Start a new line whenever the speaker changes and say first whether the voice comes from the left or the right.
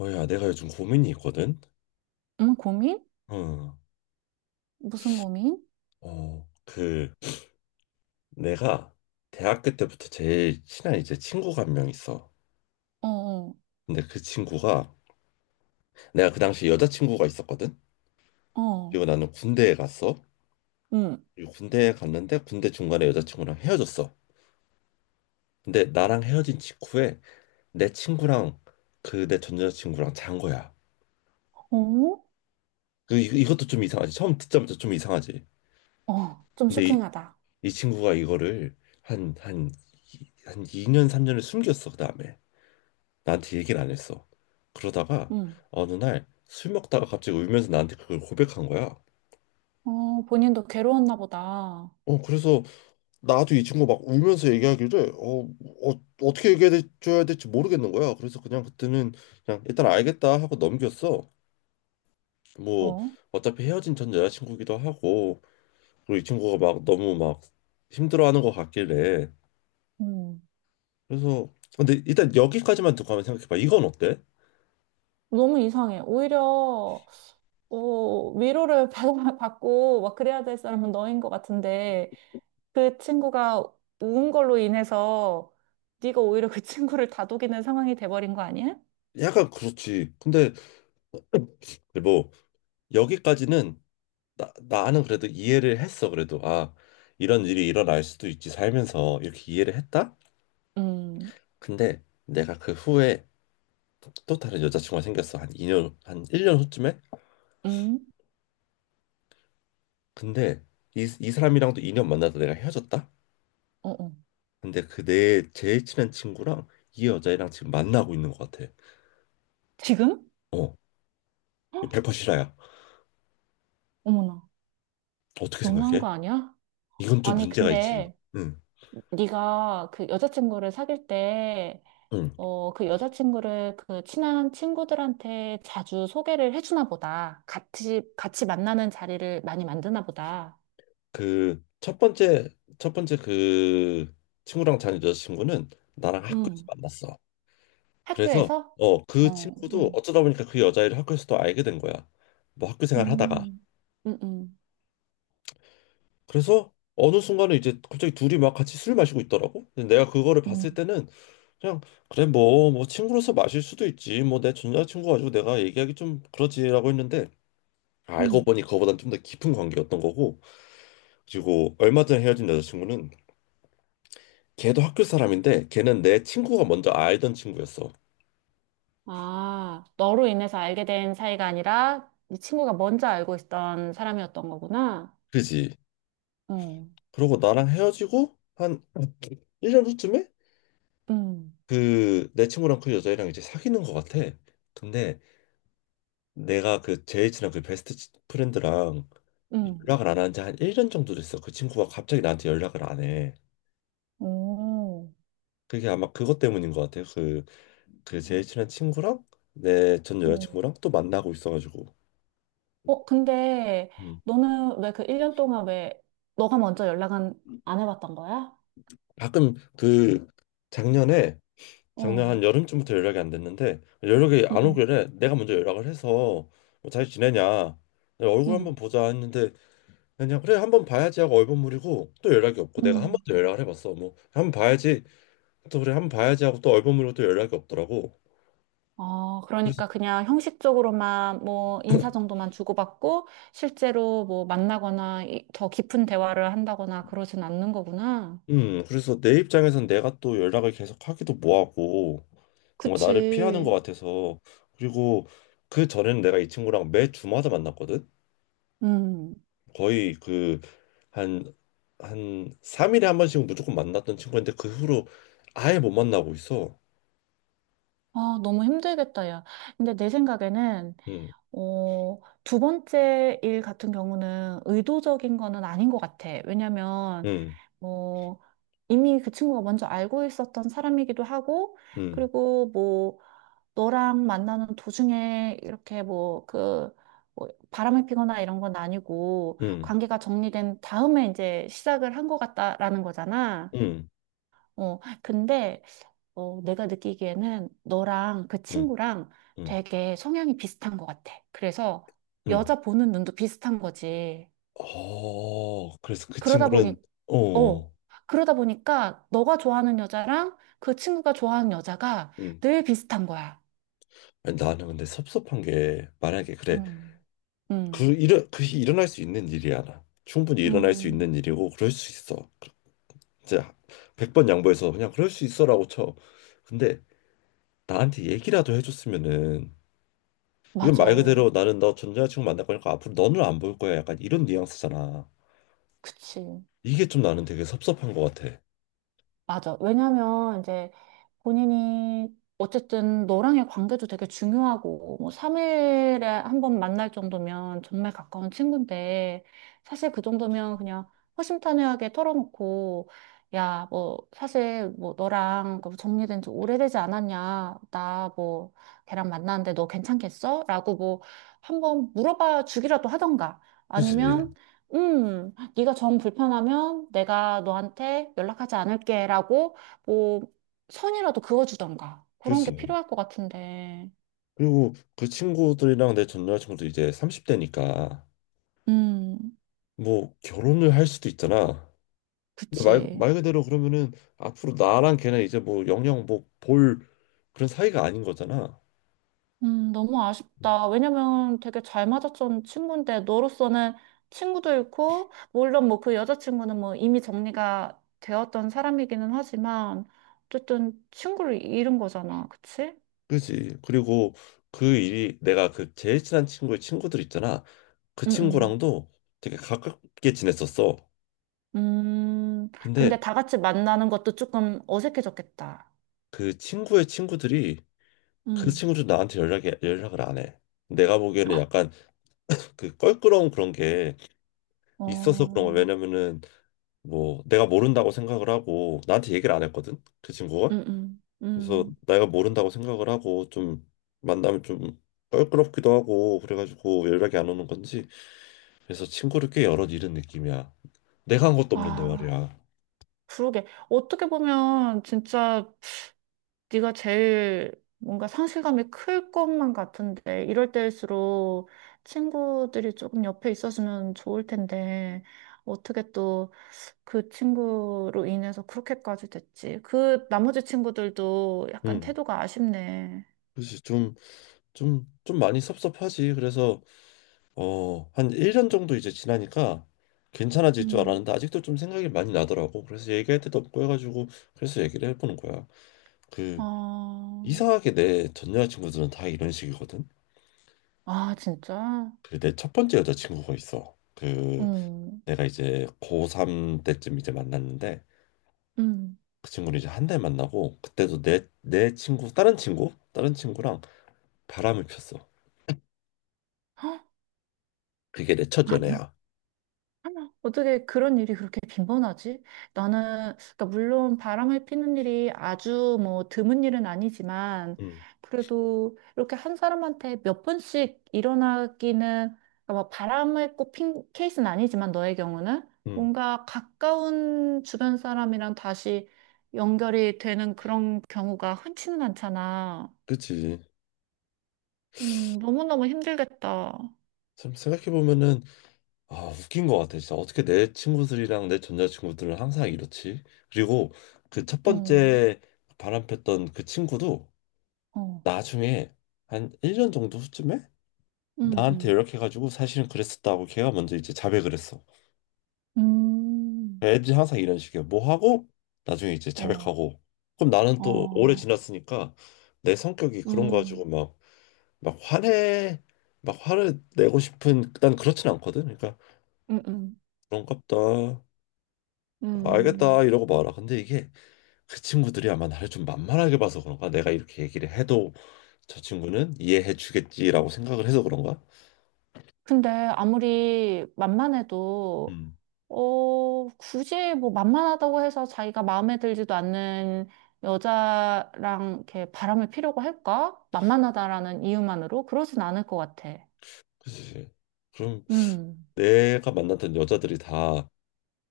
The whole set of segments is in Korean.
left: 야, 내가 요즘 고민이 있거든?
right: 응, 고민?
left: 어,
right: 무슨 고민?
left: 어, 그, 내가 대학교 때부터 제일 친한 이제 친구가 한 명 있어.
right: 어, 어,
left: 근데 그 친구가, 내가 그 당시 여자친구가 있었거든?
right: 어,
left: 그리고 나는 군대에 갔어.
right: 응,
left: 그리고 군대에 갔는데 군대 중간에 여자친구랑 헤어졌어. 근데 나랑 헤어진 직후에 내 친구랑 그 내 전 여자친구랑 잔 거야.
right: 어,
left: 그, 이것도 좀 이상하지. 처음 듣자마자 좀 이상하지.
right: 어, 좀
left: 근데 이,
right: 쇼킹하다.
left: 이 친구가 이거를 한, 한, 한 2년, 3년을 숨겼어, 그 다음에. 나한테 얘기를 안 했어. 그러다가
right: 응,
left: 어느 날 술 먹다가 갑자기 울면서 나한테 그걸 고백한 거야.
right: 어, 본인도 괴로웠나 보다.
left: 그래서 나도 이 친구 막 울면서 얘기하기를 어떻게 얘기해 줘야 될지 모르겠는 거야. 그래서 그냥 그때는 그냥 일단 알겠다 하고 넘겼어. 뭐
right: 어,
left: 어차피 헤어진 전 여자친구기도 하고 그리고 이 친구가 막 너무 막 힘들어하는 것 같길래
right: 음,
left: 그래서 근데 일단 여기까지만 듣고 한번 생각해봐. 이건 어때?
right: 너무 이상해. 오히려, 어, 위로를 받고 막 그래야 될 사람은 너인 것 같은데, 그 친구가 운 걸로 인해서 네가 오히려 그 친구를 다독이는 상황이 돼버린 거 아니야?
left: 약간 그렇지. 근데 뭐 여기까지는 나는 그래도 이해를 했어. 그래도 아 이런 일이 일어날 수도 있지 살면서 이렇게 이해를 했다.
right: 음,
left: 근데 내가 그 후에 또, 다른 여자친구가 생겼어. 한 이 년한 1년 후쯤에.
right: 음,
left: 근데 이 사람이랑도 2년 만나다 내가 헤어졌다.
right: 어, 어.
left: 근데 그 내 제일 친한 친구랑 이 여자애랑 지금 만나고 있는 것 같아.
right: 지금?
left: 어,
right: 헉,
left: 1퍼시 실화야.
right: 어머나,
left: 어떻게
right: 너무한
left: 생각해?
right: 거 아니야?
left: 이건 좀
right: 아니,
left: 문제가 있지.
right: 근데
left: 응,
right: 네가 그 여자친구를 사귈 때,
left: 응.
right: 어, 그 여자친구를 그 친한 친구들한테 자주 소개를 해주나 보다. 같이, 같이 만나는 자리를 많이 만드나 보다.
left: 그 첫 번째 그 친구랑 잔 여자친구는 나랑 학교에서
right: 음.
left: 만났어. 그래서
right: 학교에서?
left: 그
right: 어,
left: 친구도
right: 응,
left: 어쩌다 보니까 그 여자애를 학교에서 또 알게 된 거야. 뭐 학교 생활 하다가.
right: 음, 음
left: 그래서 어느 순간에 이제 갑자기 둘이 막 같이 술 마시고 있더라고. 근데 내가 그거를
right: 음,
left: 봤을 때는 그냥 그래 뭐 친구로서 마실 수도 있지. 뭐 내 전 여자친구 가지고 내가 얘기하기 좀 그러지라고 했는데 알고
right: 음.
left: 보니 그거보단 좀 더 깊은 관계였던 거고. 그리고 얼마 전에 헤어진 여자친구는 걔도 학교 사람인데 걔는 내 친구가 먼저 알던 친구였어.
right: 아, 너로 인해서 알게 된 사이가 아니라 이 친구가 먼저 알고 있던 사람이었던 거구나.
left: 그지?
right: 어,
left: 그러고 나랑 헤어지고 한 1년 후쯤에
right: 응,
left: 그 내 친구랑 그 여자애랑 이제 사귀는 것 같아. 근데 내가 그 제일 친한 그 베스트 프렌드랑
right: 응.
left: 연락을 안 한 지 한 1년 정도 됐어. 그 친구가 갑자기 나한테 연락을 안 해.
right: 오,
left: 그게 아마 그것 때문인 것 같아. 그 제일 친한 친구랑 내 전
right: 음.
left: 여자친구랑 또 만나고 있어가지고.
right: 어, 근데
left: 음.
right: 너는 왜 그 1년 동안 왜 너가 먼저 연락은 안 해봤던 거야?
left: 가끔 그 작년에 작년
right: 어,
left: 한 여름쯤부터 연락이 안 됐는데 연락이
right: 응,
left: 안
right: 응,
left: 오길래 내가 먼저 연락을 해서 뭐 잘 지내냐 얼굴 한번
right: 응.
left: 보자 했는데 그냥 그래 한 번 봐야지 하고 얼버무리고 또 연락이 없고 내가 한 번
right: 음,
left: 더 연락을 해봤어 뭐 한 번 봐야지 또 그래 한 번 봐야지 하고 또 얼버무리고 또 연락이 없더라고
right: 어,
left: 그래서
right: 그러니까 그냥 형식적으로만 뭐 인사 정도만 주고받고 실제로 뭐 만나거나 더 깊은 대화를 한다거나 그러진 않는 거구나.
left: 그래서 내 입장에선 내가 또 연락을 계속 하기도 뭐하고 뭔가 나를 피하는
right: 그치.
left: 것 같아서 그리고 그 전에는 내가 이 친구랑 매 주마다 만났거든
right: 음.
left: 거의 그 한 한 3일에 한 번씩 무조건 만났던 친구인데 그 후로 아예 못 만나고 있어
right: 아, 너무 힘들겠다, 야. 근데 내 생각에는,
left: 음
right: 어, 두 번째 일 같은 경우는 의도적인 거는 아닌 것 같아. 왜냐면,
left: 음
right: 뭐, 이미 그 친구가 먼저 알고 있었던 사람이기도 하고,
left: 음
right: 그리고 뭐, 너랑 만나는 도중에 이렇게 뭐, 그, 뭐 바람을 피거나 이런 건 아니고,
left: 음
right: 관계가 정리된 다음에 이제 시작을 한 것 같다라는 거잖아.
left: 음
right: 어, 근데, 어, 내가 느끼기에는 너랑 그
left: 음 음
right: 친구랑
left: 음
right: 되게 성향이 비슷한 것 같아. 그래서
left: 음.
right: 여자 보는 눈도 비슷한 거지.
left: 그래서 그
right: 그러다 보니
left: 친구는
right: 어.
left: 어,
right: 그러다 보니까 너가 좋아하는 여자랑 그 친구가 좋아하는 여자가
left: 음.
right: 늘 비슷한 거야.
left: 아니, 나는 근데 섭섭한 게 만약에 그래
right: 음,
left: 그
right: 음.
left: 일어 그것이 일어날 수 있는 일이야 나. 충분히 일어날 수
right: 음,
left: 있는 일이고 그럴 수 있어. 이제 백 번 양보해서 그냥 그럴 수 있어라고 쳐. 근데 나한테 얘기라도 해줬으면은 이건
right: 맞아.
left: 말 그대로 나는 너 전 여자친구 만날 거니까 앞으로 너는 안 볼 거야 약간 이런 뉘앙스잖아.
right: 그치.
left: 이게 좀 나는 되게 섭섭한 것 같아.
right: 맞아. 왜냐면 이제 본인이 어쨌든 너랑의 관계도 되게 중요하고 뭐 3일에 한 번 만날 정도면 정말 가까운 친구인데 사실 그 정도면 그냥 허심탄회하게 털어놓고 야, 뭐 사실 뭐 너랑 그 정리된 지 오래되지 않았냐? 나 뭐 걔랑 만났는데 너 괜찮겠어? 라고 뭐 한번 물어봐 주기라도 하던가
left: 그치,
right: 아니면 네가 정 불편하면 내가 너한테 연락하지 않을게라고 선이라도 그어주던가. 그런 게
left: 그치.
right: 필요할 것 같은데.
left: 그리고 그 친구들이랑 내 전 여자친구도 이제 삼십대니까
right: 음,
left: 뭐 결혼을 할 수도 있잖아. 근데 말,
right: 그치.
left: 말 그대로 그러면은 앞으로 나랑 걔는 이제 뭐 영영 뭐 볼 그런 사이가 아닌 거잖아.
right: 너무 아쉽다. 왜냐면 되게 잘 맞았던 친구인데, 너로서는 친구도 잃고, 물론 뭐 그 여자친구는 뭐 이미 정리가 되었던 사람이기는 하지만, 어쨌든 친구를 잃은 거잖아. 그치?
left: 그지? 그리고 그 일이 내가 그 제일 친한 친구의 친구들 있잖아. 그
right: 응, 응.
left: 친구랑도 되게 가깝게 지냈었어. 근데
right: 근데 다 같이 만나는 것도 조금 어색해졌겠다.
left: 그 친구의 친구들이 그
right: 음.
left: 친구들 나한테 연락이 연락을 안 해. 내가 보기에는 약간 그 껄끄러운 그런 게 있어서 그런 거.
right: 어,
left: 왜냐면은 뭐 내가 모른다고 생각을 하고 나한테 얘기를 안 했거든 그 친구가
right: 응, 응,
left: 그래서
right: 응.
left: 내가 모른다고 생각을 하고 좀 만나면 좀 껄끄럽기도 하고 그래가지고 연락이 안 오는 건지 그래서 친구를 꽤 여럿 잃은 느낌이야 내가 한 것도 없는데
right: 아.
left: 말이야
right: 그러게. 어떻게 보면 진짜 네가 제일 뭔가 상실감이 클 것만 같은데 이럴 때일수록 친구들이 조금 옆에 있었으면 좋을 텐데 어떻게 또 그 친구로 인해서 그렇게까지 됐지? 그 나머지 친구들도 약간
left: 음
right: 태도가 아쉽네.
left: 그렇지 좀 많이 섭섭하지 그래서 한 1년 정도 이제 지나니까 괜찮아질 줄
right: 음.
left: 알았는데 아직도 좀 생각이 많이 나더라고 그래서 얘기할 때도 없고 해가지고 그래서 얘기를 해보는 거야
right: 아,
left: 그 이상하게 내 전 여자친구들은 다 이런 식이거든.
right: 아 진짜?
left: 그 내 첫 번째 여자친구가 있어. 그
right: 음.
left: 내가 이제 고3 때쯤 이제 만났는데
right: 음.
left: 그 친구를 이제 한 달 만나고 그때도 내 친구 다른 친구랑 바람을 폈어.
right: 헉?
left: 그게 내 첫 연애야.
right: 어떻게 그런 일이 그렇게 빈번하지? 나는, 그러니까 물론 바람을 피는 일이 아주 뭐 드문 일은 아니지만,
left: 응,
right: 그래도 이렇게 한 사람한테 몇 번씩 일어나기는, 그러니까 막 바람을 꼭 핀 케이스는 아니지만 너의 경우는
left: 응,
right: 뭔가 가까운 주변 사람이랑 다시 연결이 되는 그런 경우가 흔치는 않잖아.
left: 그치.
right: 너무너무 힘들겠다.
left: 참 생각해 보면은 아 웃긴 것 같아. 진짜 어떻게 내 친구들이랑 내 전 여자친구들은 항상 이렇지? 그리고 그 첫
right: 음,
left: 번째 바람 폈던 그 친구도
right: 어,
left: 나중에 한 1년 정도 후쯤에
right: 음,
left: 나한테
right: 음.
left: 연락해가지고 사실은 그랬었다고 걔가 먼저 이제 자백을 했어.
right: 음,
left: 애들이 항상 이런 식이야. 뭐 하고 나중에 이제
right: 어.
left: 자백하고. 그럼 나는 또 오래
right: 어,
left: 지났으니까 내 성격이 그런 거 가지고
right: 음,
left: 막 화내 막 화를 내고 싶은 난 그렇진 않거든. 그러니까
right: 음, 음,
left: 그런갑다. 알겠다
right: 음.
left: 이러고 말아. 근데 이게 그 친구들이 아마 나를 좀 만만하게 봐서 그런가? 내가 이렇게 얘기를 해도 저 친구는 이해해 주겠지라고 생각을 해서 그런가?
right: 근데 아무리 만만해도,
left: 음.
right: 어, 굳이 뭐 만만하다고 해서 자기가 마음에 들지도 않는 여자랑 이렇게 바람을 피려고 할까? 만만하다라는 이유만으로? 그러진 않을 것 같아.
left: 그치. 그럼
right: 음.
left: 내가 만났던 여자들이 다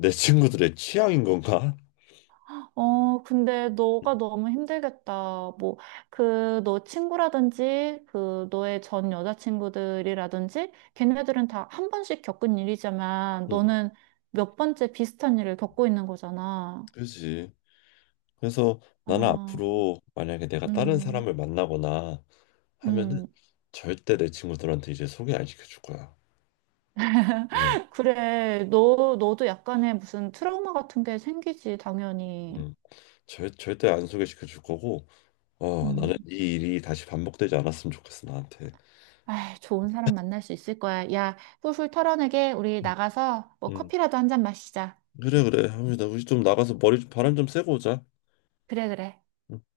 left: 내 친구들의 취향인 건가?
right: 어, 근데
left: 음,
right: 너가 너무 힘들겠다. 뭐, 그, 너 친구라든지, 그, 너의 전 여자친구들이라든지, 걔네들은 다 한 번씩 겪은 일이지만,
left: 음,
right: 너는 몇 번째 비슷한 일을 겪고 있는 거잖아.
left: 그지. 그래서 나는
right: 아,
left: 앞으로 만약에 내가 다른
right: 음,
left: 사람을 만나거나 하면은
right: 음.
left: 절대 내 친구들한테 이제 소개 안 시켜줄 거야. 네.
right: 그래, 너, 너도 약간의 무슨 트라우마 같은 게 생기지, 당연히.
left: 음, 절대 안 소개시켜 줄 거고,
right: 음.
left: 나는 이 일이 다시 반복되지 않았으면 좋겠어, 나한테.
right: 아이, 좋은 사람 만날 수 있을 거야. 야, 훌훌 털어내게, 우리
left: 음.
right: 나가서 뭐
left: 음.
right: 커피라도 한 잔 마시자.
left: 그래, 그래. 합니다. 우리 좀 나가서 머리 좀 바람 좀 쐬고 오자.
right: 그래, 그래.
left: 음.